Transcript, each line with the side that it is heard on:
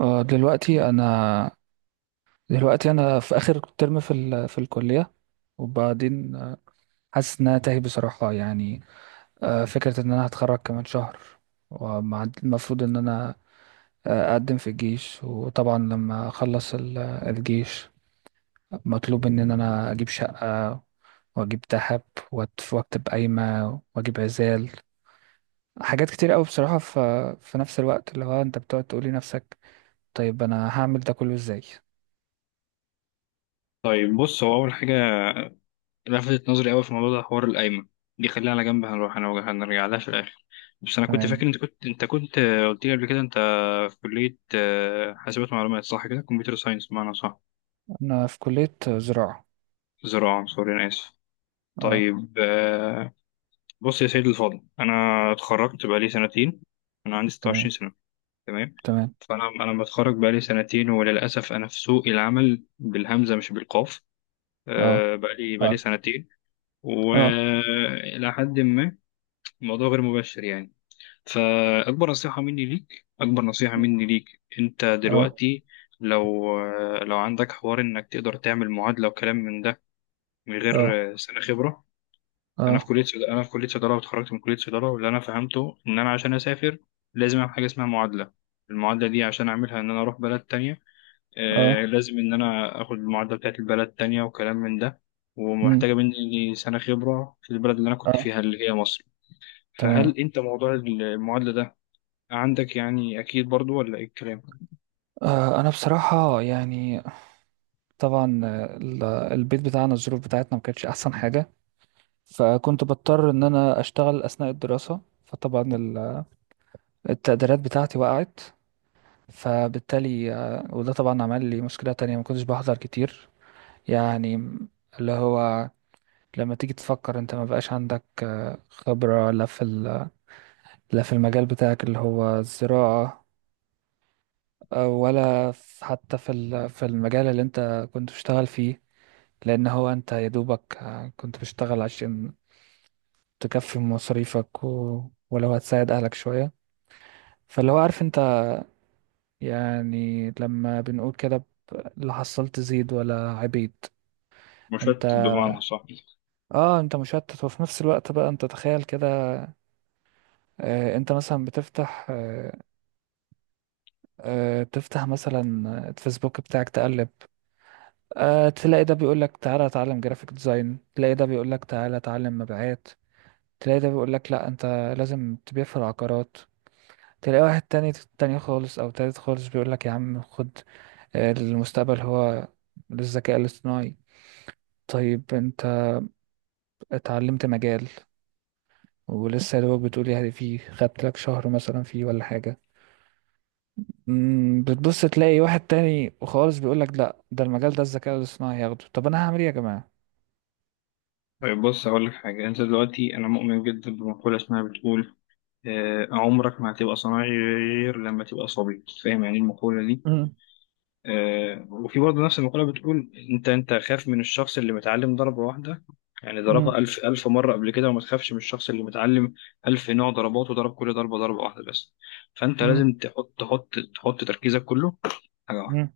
right: دلوقتي انا في اخر ترم في الكليه. وبعدين حاسس ان انا تايه بصراحه، يعني. فكره ان انا هتخرج كمان شهر، والمفروض ان انا اقدم في الجيش. وطبعا لما اخلص الجيش مطلوب ان انا اجيب شقه، واجيب ذهب، واكتب قايمه، واجيب عزال. حاجات كتير قوي بصراحه، في نفس الوقت اللي هو انت بتقعد تقولي نفسك طيب انا هعمل ده كله ازاي؟
left: طيب بص، هو أول حاجة لفتت نظري أوي في الموضوع ده حوار القايمة دي، خليها على جنب، هنروح هنرجع لها في الآخر. بس أنا كنت
right: تمام.
left: فاكر أنت كنت قلت لي قبل كده أنت في كلية حاسبات معلومات، صح كده؟ كمبيوتر ساينس بمعنى، صح؟
right: أنا في كلية زراعة.
left: زراعة، سوري أنا آسف.
right: أه.
left: طيب، بص يا سيدي الفاضل، أنا اتخرجت بقالي سنتين، أنا عندي 26
right: تمام.
left: سنة. تمام.
right: تمام.
left: فأنا متخرج بقالي سنتين، وللأسف أنا في سوق العمل بالهمزة مش بالقاف.
right: أه.
left: بقالي
right: أه.
left: سنتين،
right: أه.
left: وإلى حد ما الموضوع غير مباشر يعني. فأكبر نصيحة مني ليك، أنت
right: أه.
left: دلوقتي لو عندك حوار إنك تقدر تعمل معادلة وكلام من ده من
right: أه.
left: غير سنة خبرة، أنا في
right: أه.
left: كلية صيدلة، واتخرجت من كلية صيدلة، واللي أنا فهمته إن أنا عشان أسافر لازم أعمل حاجة اسمها معادلة. المعادلة دي عشان أعملها إن أنا أروح بلد تانية،
right: أه.
left: لازم إن أنا آخد المعادلة بتاعت البلد تانية وكلام من ده،
right: أمم.
left: ومحتاجة مني سنة خبرة في البلد اللي أنا كنت
right: أه.
left: فيها اللي هي مصر.
right: تمام.
left: فهل أنت موضوع المعادلة ده عندك يعني أكيد برضو ولا إيه الكلام؟
right: أه، أنا بصراحة يعني طبعا البيت بتاعنا الظروف بتاعتنا ما كانتش أحسن حاجة. فكنت بضطر إن أنا أشتغل أثناء الدراسة. فطبعا التقديرات بتاعتي وقعت، فبالتالي وده طبعا عمل لي مشكلة تانية، ما كنتش بحضر كتير، يعني. اللي هو لما تيجي تفكر انت ما بقاش عندك خبرة، لا في المجال بتاعك اللي هو الزراعة، حتى في المجال اللي انت كنت بتشتغل فيه. لان هو انت يا دوبك كنت بتشتغل عشان تكفي مصاريفك ولو هتساعد اهلك شوية. فاللي هو عارف انت، يعني لما بنقول كده لا حصلت زيد ولا عبيد. انت،
left: مشت بمعنى صح.
right: اه، انت مشتت، وفي نفس الوقت بقى انت تخيل كده، انت مثلا بتفتح، تفتح مثلا الفيسبوك بتاعك تقلب، تلاقي ده بيقول لك تعالى اتعلم جرافيك ديزاين، تلاقي ده بيقول لك تعالى اتعلم مبيعات، تلاقي ده بيقول لك لا انت لازم تبيع في العقارات. تلاقي واحد تاني خالص او تالت خالص، بيقول لك يا عم خد، المستقبل هو للذكاء الاصطناعي. طيب انت اتعلمت مجال ولسه يا دوبك بتقول يعني فيه خدت لك شهر مثلا فيه ولا حاجة. مم، بتبص تلاقي واحد تاني خالص بيقول لك لا ده المجال ده الذكاء الاصطناعي هياخده، طب انا هعمل ايه يا جماعة؟
left: طيب بص، هقول لك حاجة. أنت دلوقتي، أنا مؤمن جدا بمقولة اسمها بتقول عمرك ما هتبقى صناعي غير لما تبقى صبي. فاهم يعني إيه المقولة دي؟
right: مم.
left: وفي برضه نفس المقولة بتقول، انت خاف من الشخص اللي متعلم ضربة واحدة يعني ضربها
right: مم.
left: ألف مرة قبل كده، وما تخافش من الشخص اللي متعلم ألف نوع ضربات وضرب كل ضربة ضربة واحدة بس. فأنت
right: مم.
left: لازم تحط تركيزك كله
right: مم.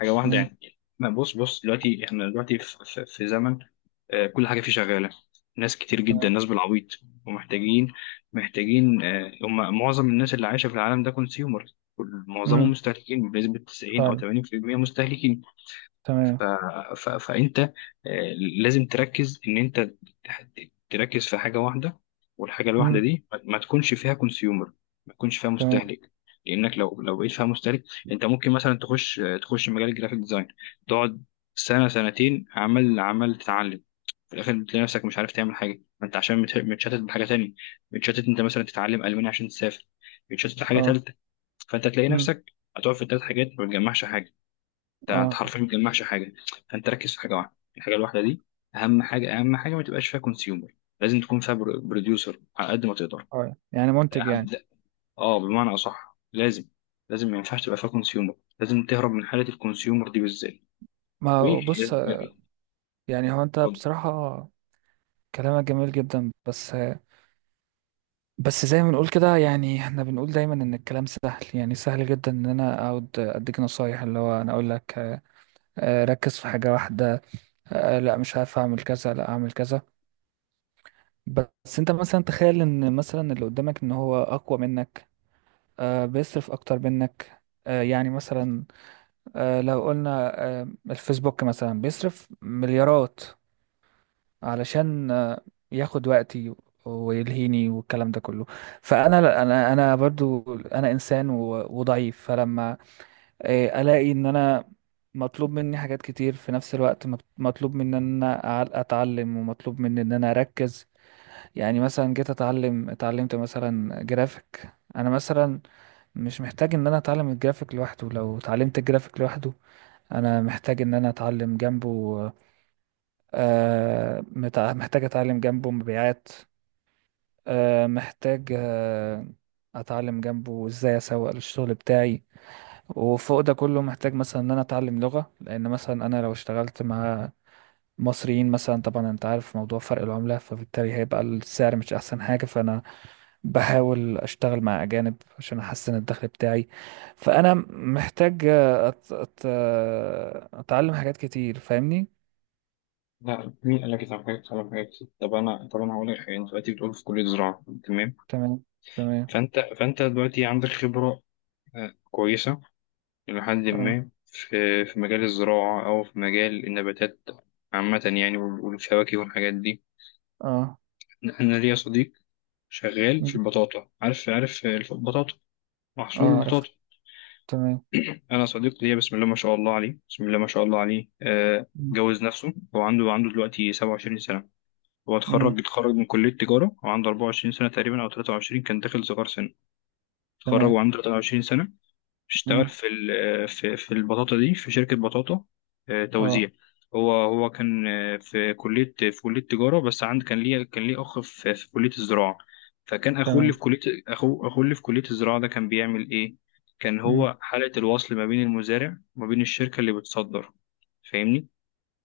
left: حاجه واحده
right: مم.
left: يعني. ما بص دلوقتي، احنا دلوقتي في، في زمن كل حاجه فيه شغاله، ناس كتير جدا،
right: تمام.
left: ناس بالعبيط، ومحتاجين، هم معظم الناس اللي عايشه في العالم ده كونسيومر، معظمهم
right: مم.
left: مستهلكين بنسبه 90 او
right: فعلا.
left: 80%، مستهلكين. ف...
right: تمام.
left: فانت لازم تركز ان انت تح- تركز في حاجه واحده، والحاجه الواحده
right: مم.
left: دي ما تكونش فيها كونسيومر، ما تكونش فيها
right: تمام.
left: مستهلك. لانك لو بقيت فيها مستهلك، انت ممكن مثلا تخش مجال الجرافيك ديزاين، تقعد سنه سنتين عمال تتعلم، في الاخر بتلاقي نفسك مش عارف تعمل حاجه، ما انت عشان متشتت بحاجه تانية، متشتت انت مثلا تتعلم الماني عشان تسافر، متشتت في حاجه
right: اه.
left: تالته. فانت تلاقي
right: مم.
left: نفسك هتقعد في ثلاث حاجات ما بتجمعش حاجه، ده انت
right: اه.
left: حرفيا ما بتجمعش حاجه. فانت ركز في حاجه واحده، الحاجه الواحده دي اهم حاجه، ما تبقاش فيها كونسيومر، لازم تكون فيها بروديوسر على قد ما تقدر.
right: اه، يعني منتج،
left: اهم
right: يعني.
left: ده. اه، بمعنى اصح لازم، ما ينفعش تبقى فيها كونسيومر، لازم تهرب من حاله الكونسيومر دي بالذات.
right: ما هو
left: وي،
right: بص،
left: لا،
right: يعني هو انت
left: اتفضل.
right: بصراحة كلامك جميل جدا، بس بس زي ما بنقول كده يعني، احنا بنقول دايما ان الكلام سهل، يعني سهل جدا ان انا اقعد اديك نصايح اللي هو انا اقول لك ركز في حاجة واحدة، لا مش عارف اعمل كذا لا اعمل كذا. بس انت مثلا تخيل ان مثلا اللي قدامك ان هو اقوى منك، بيصرف اكتر منك، يعني مثلا لو قلنا الفيسبوك مثلا بيصرف مليارات علشان ياخد وقتي ويلهيني والكلام ده كله. فانا لا، انا برضو انا انسان وضعيف، فلما الاقي ان انا مطلوب مني حاجات كتير في نفس الوقت، مطلوب مني ان انا اتعلم، ومطلوب مني ان انا اركز. يعني مثلا جيت اتعلمت مثلا جرافيك، انا مثلا مش محتاج ان انا اتعلم الجرافيك لوحده. لو اتعلمت الجرافيك لوحده انا محتاج ان انا اتعلم جنبه، محتاج اتعلم جنبه مبيعات، محتاج اتعلم جنبه ازاي اسوق للشغل بتاعي. وفوق ده كله محتاج مثلا ان انا اتعلم لغة، لان مثلا انا لو اشتغلت مع مصريين مثلا، طبعا انت عارف موضوع فرق العملة، فبالتالي هيبقى السعر مش احسن حاجة، فانا بحاول اشتغل مع اجانب عشان احسن الدخل بتاعي. فانا محتاج اتعلم حاجات كتير، فاهمني.
left: لا، مين قال لك يتعمل حاجات على حاجات كتير؟ طب انا هقول لك حاجه. انت دلوقتي بتقول في كليه زراعه، تمام.
right: تمام. تمام.
left: فانت دلوقتي عندك خبره كويسه إلى حد
right: اه.
left: ما في مجال الزراعة أو في مجال النباتات عامة يعني، والفواكه والحاجات دي.
right: اه.
left: أنا ليا صديق شغال في
right: مم.
left: البطاطا، عارف؟ البطاطا محصول
right: اه، عارف.
left: البطاطا.
right: تمام.
left: أنا صديق ليا بسم الله ما شاء الله عليه،
right: مم.
left: جوز نفسه، هو عنده دلوقتي 27 سنة. هو
right: مم.
left: اتخرج من كلية تجارة وعنده 24 سنة تقريبا أو 23، كان داخل صغار سن، اتخرج
right: تمام.
left: وعنده 23 سنة. اشتغل
right: مم.
left: في في البطاطا دي في شركة بطاطا توزيع.
right: اه.
left: هو كان في كلية تجارة بس كان ليه أخ في كلية الزراعة. فكان أخوه اللي في
right: تمام.
left: كلية، أخوه اللي في كلية الزراعة ده كان بيعمل إيه؟ كان
right: مم.
left: هو حلقة الوصل ما بين المزارع وما بين الشركة اللي بتصدر. فاهمني؟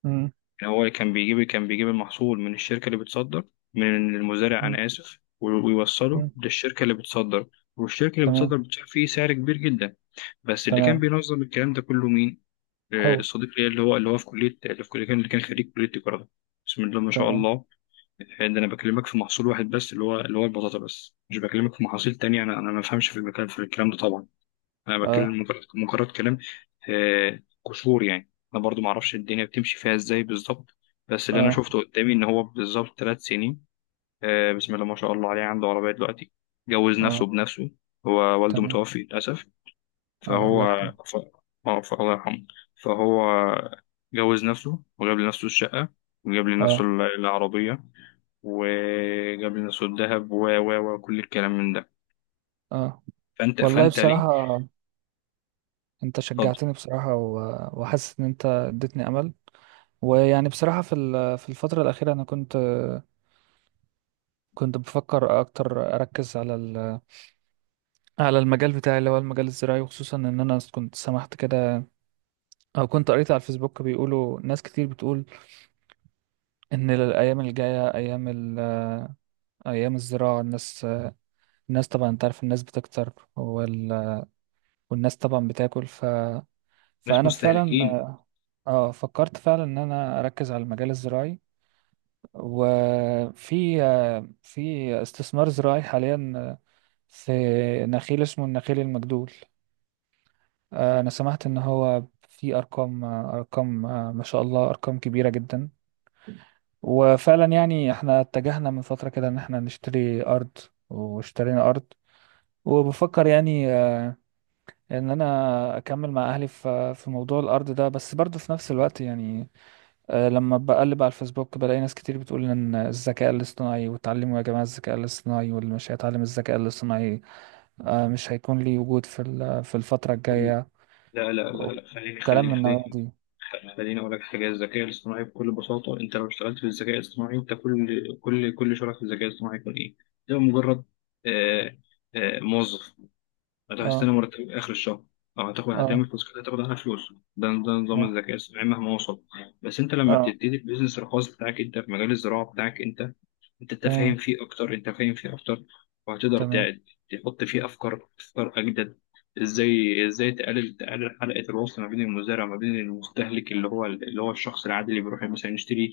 right: مم.
left: يعني هو كان بيجيب المحصول من الشركة اللي بتصدر، من المزارع
right: مم.
left: أنا آسف، ويوصله
right: مم.
left: للشركة اللي بتصدر. والشركة اللي بتصدر
right: تمام.
left: بتدفع فيه سعر كبير جدا. بس اللي كان
right: تمام.
left: بينظم الكلام ده كله مين؟
right: هو.
left: الصديق ليا، اللي هو في كلية، اللي كان خريج كلية تجارة ده. بسم الله ما شاء
right: تمام.
left: الله. ده أنا بكلمك في محصول واحد بس اللي هو البطاطا بس، مش بكلمك في محاصيل تانية، أنا ما بفهمش في المكان في الكلام ده طبعا، أنا
right: اه.
left: بتكلم مجرد كلام قشور يعني، أنا برضو ما أعرفش الدنيا بتمشي فيها إزاي بالظبط. بس اللي أنا
right: اه.
left: شفته قدامي إن هو بالظبط 3 سنين بسم الله ما شاء الله عليه، عنده عربية دلوقتي، جوز نفسه
right: اه.
left: بنفسه. هو والده
right: تمام.
left: متوفي للأسف.
right: اه،
left: فهو،
right: الله يرحمه.
left: ف... اه، الله يرحمه. فهو جوز نفسه وجاب لنفسه الشقة، وجاب لنفسه
right: اه.
left: العربية، وجاب لنفسه الذهب و و وكل الكلام من ده.
right: اه، والله
left: فأنت ليه؟
right: بصراحة انت
left: اتفضل.
right: شجعتني بصراحة وحاسس ان انت اديتني امل. ويعني بصراحة في الفترة الأخيرة أنا كنت بفكر أكتر أركز على المجال بتاعي اللي هو المجال الزراعي. وخصوصا إن أنا كنت سمحت كده، أو كنت قريت على الفيسبوك بيقولوا ناس كتير بتقول إن الأيام الجاية أيام الزراعة. الناس طبعا أنت عارف، الناس بتكتر، والناس طبعا بتاكل،
left: ناس
right: فأنا فعلا.
left: مستهلكين.
right: اه، فكرت فعلا ان انا اركز على المجال الزراعي، وفي في استثمار زراعي حاليا في نخيل اسمه النخيل المجدول. أنا سمعت إن هو في أرقام، أرقام، ما شاء الله أرقام كبيرة جدا. وفعلا يعني احنا اتجهنا من فترة كده إن احنا نشتري أرض، واشترينا أرض. وبفكر يعني إن أنا أكمل مع أهلي في موضوع الأرض ده. بس برضه في نفس الوقت يعني لما بقلب على الفيسبوك بلاقي ناس كتير بتقول إن الذكاء الاصطناعي، وتعلموا يا جماعة الذكاء الاصطناعي، واللي مش هيتعلم الذكاء الاصطناعي مش هيكون ليه وجود في الفترة الجاية،
left: لا،
right: كلام من النوعية
left: خليني،
right: دي.
left: خليني أقول لك حاجة. الذكاء الاصطناعي بكل بساطة، أنت لو اشتغلت في الذكاء الاصطناعي، أنت كل، شغلك في الذكاء الاصطناعي يكون إيه؟ ده مجرد آه، موظف. أنت هتستنى
right: اه.
left: مرتب آخر الشهر، أو
right: اه.
left: هتعمل فلوس كده هتاخد عنها فلوس. ده نظام
right: اه.
left: الذكاء الصناعي مهما وصل. بس أنت لما
right: اه.
left: تبتدي البيزنس الخاص بتاعك أنت في مجال الزراعة بتاعك، أنت تفهم
right: تمام.
left: فيه أكتر، أنت فاهم فيه أكتر، وهتقدر
right: تمام.
left: تحط فيه أفكار أجدد. إزاي تقلل حلقة الوصل ما بين المزارع وما بين المستهلك اللي هو الشخص العادي اللي بيروح مثلا يشتري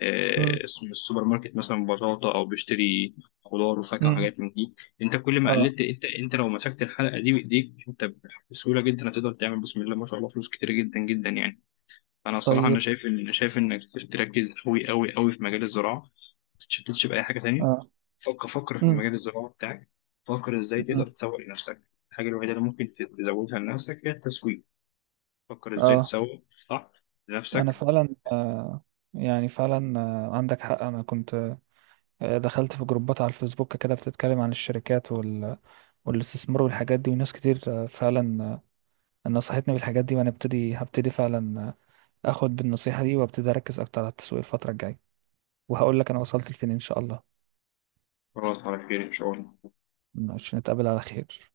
right: امم.
left: من السوبر ماركت مثلا بطاطا أو بيشتري خضار وفاكهة
right: امم.
left: وحاجات من دي. انت كل ما
right: اه.
left: قللت، انت لو مسكت الحلقه دي بايديك انت، بسهوله جدا هتقدر تعمل بسم الله ما شاء الله فلوس كتير جدا يعني انا الصراحه انا
right: طيب.
left: شايف ان، انا شايف انك تركز قوي في مجال الزراعه، ما تتشتتش باي حاجه تانية.
right: اه.
left: فكر، في
right: امم.
left: مجال الزراعه بتاعك، فكر ازاي
right: امم.
left: تقدر تسوق لنفسك. الحاجه الوحيده اللي ممكن تزودها لنفسك هي التسويق. فكر ازاي
right: اه،
left: تسوق صح
right: انا
left: لنفسك.
right: فعلا يعني فعلا عندك حق. انا كنت دخلت في جروبات على الفيسبوك كده بتتكلم عن الشركات والاستثمار والحاجات دي، وناس كتير فعلا نصحتني بالحاجات دي. وانا ابتدي هبتدي فعلا اخد بالنصيحة دي، وابتدي اركز اكتر على التسويق الفترة الجاية، وهقول لك انا وصلت لفين ان شاء الله.
left: خلاص، على خير ان شاء الله.
right: ماشي، نتقابل على خير.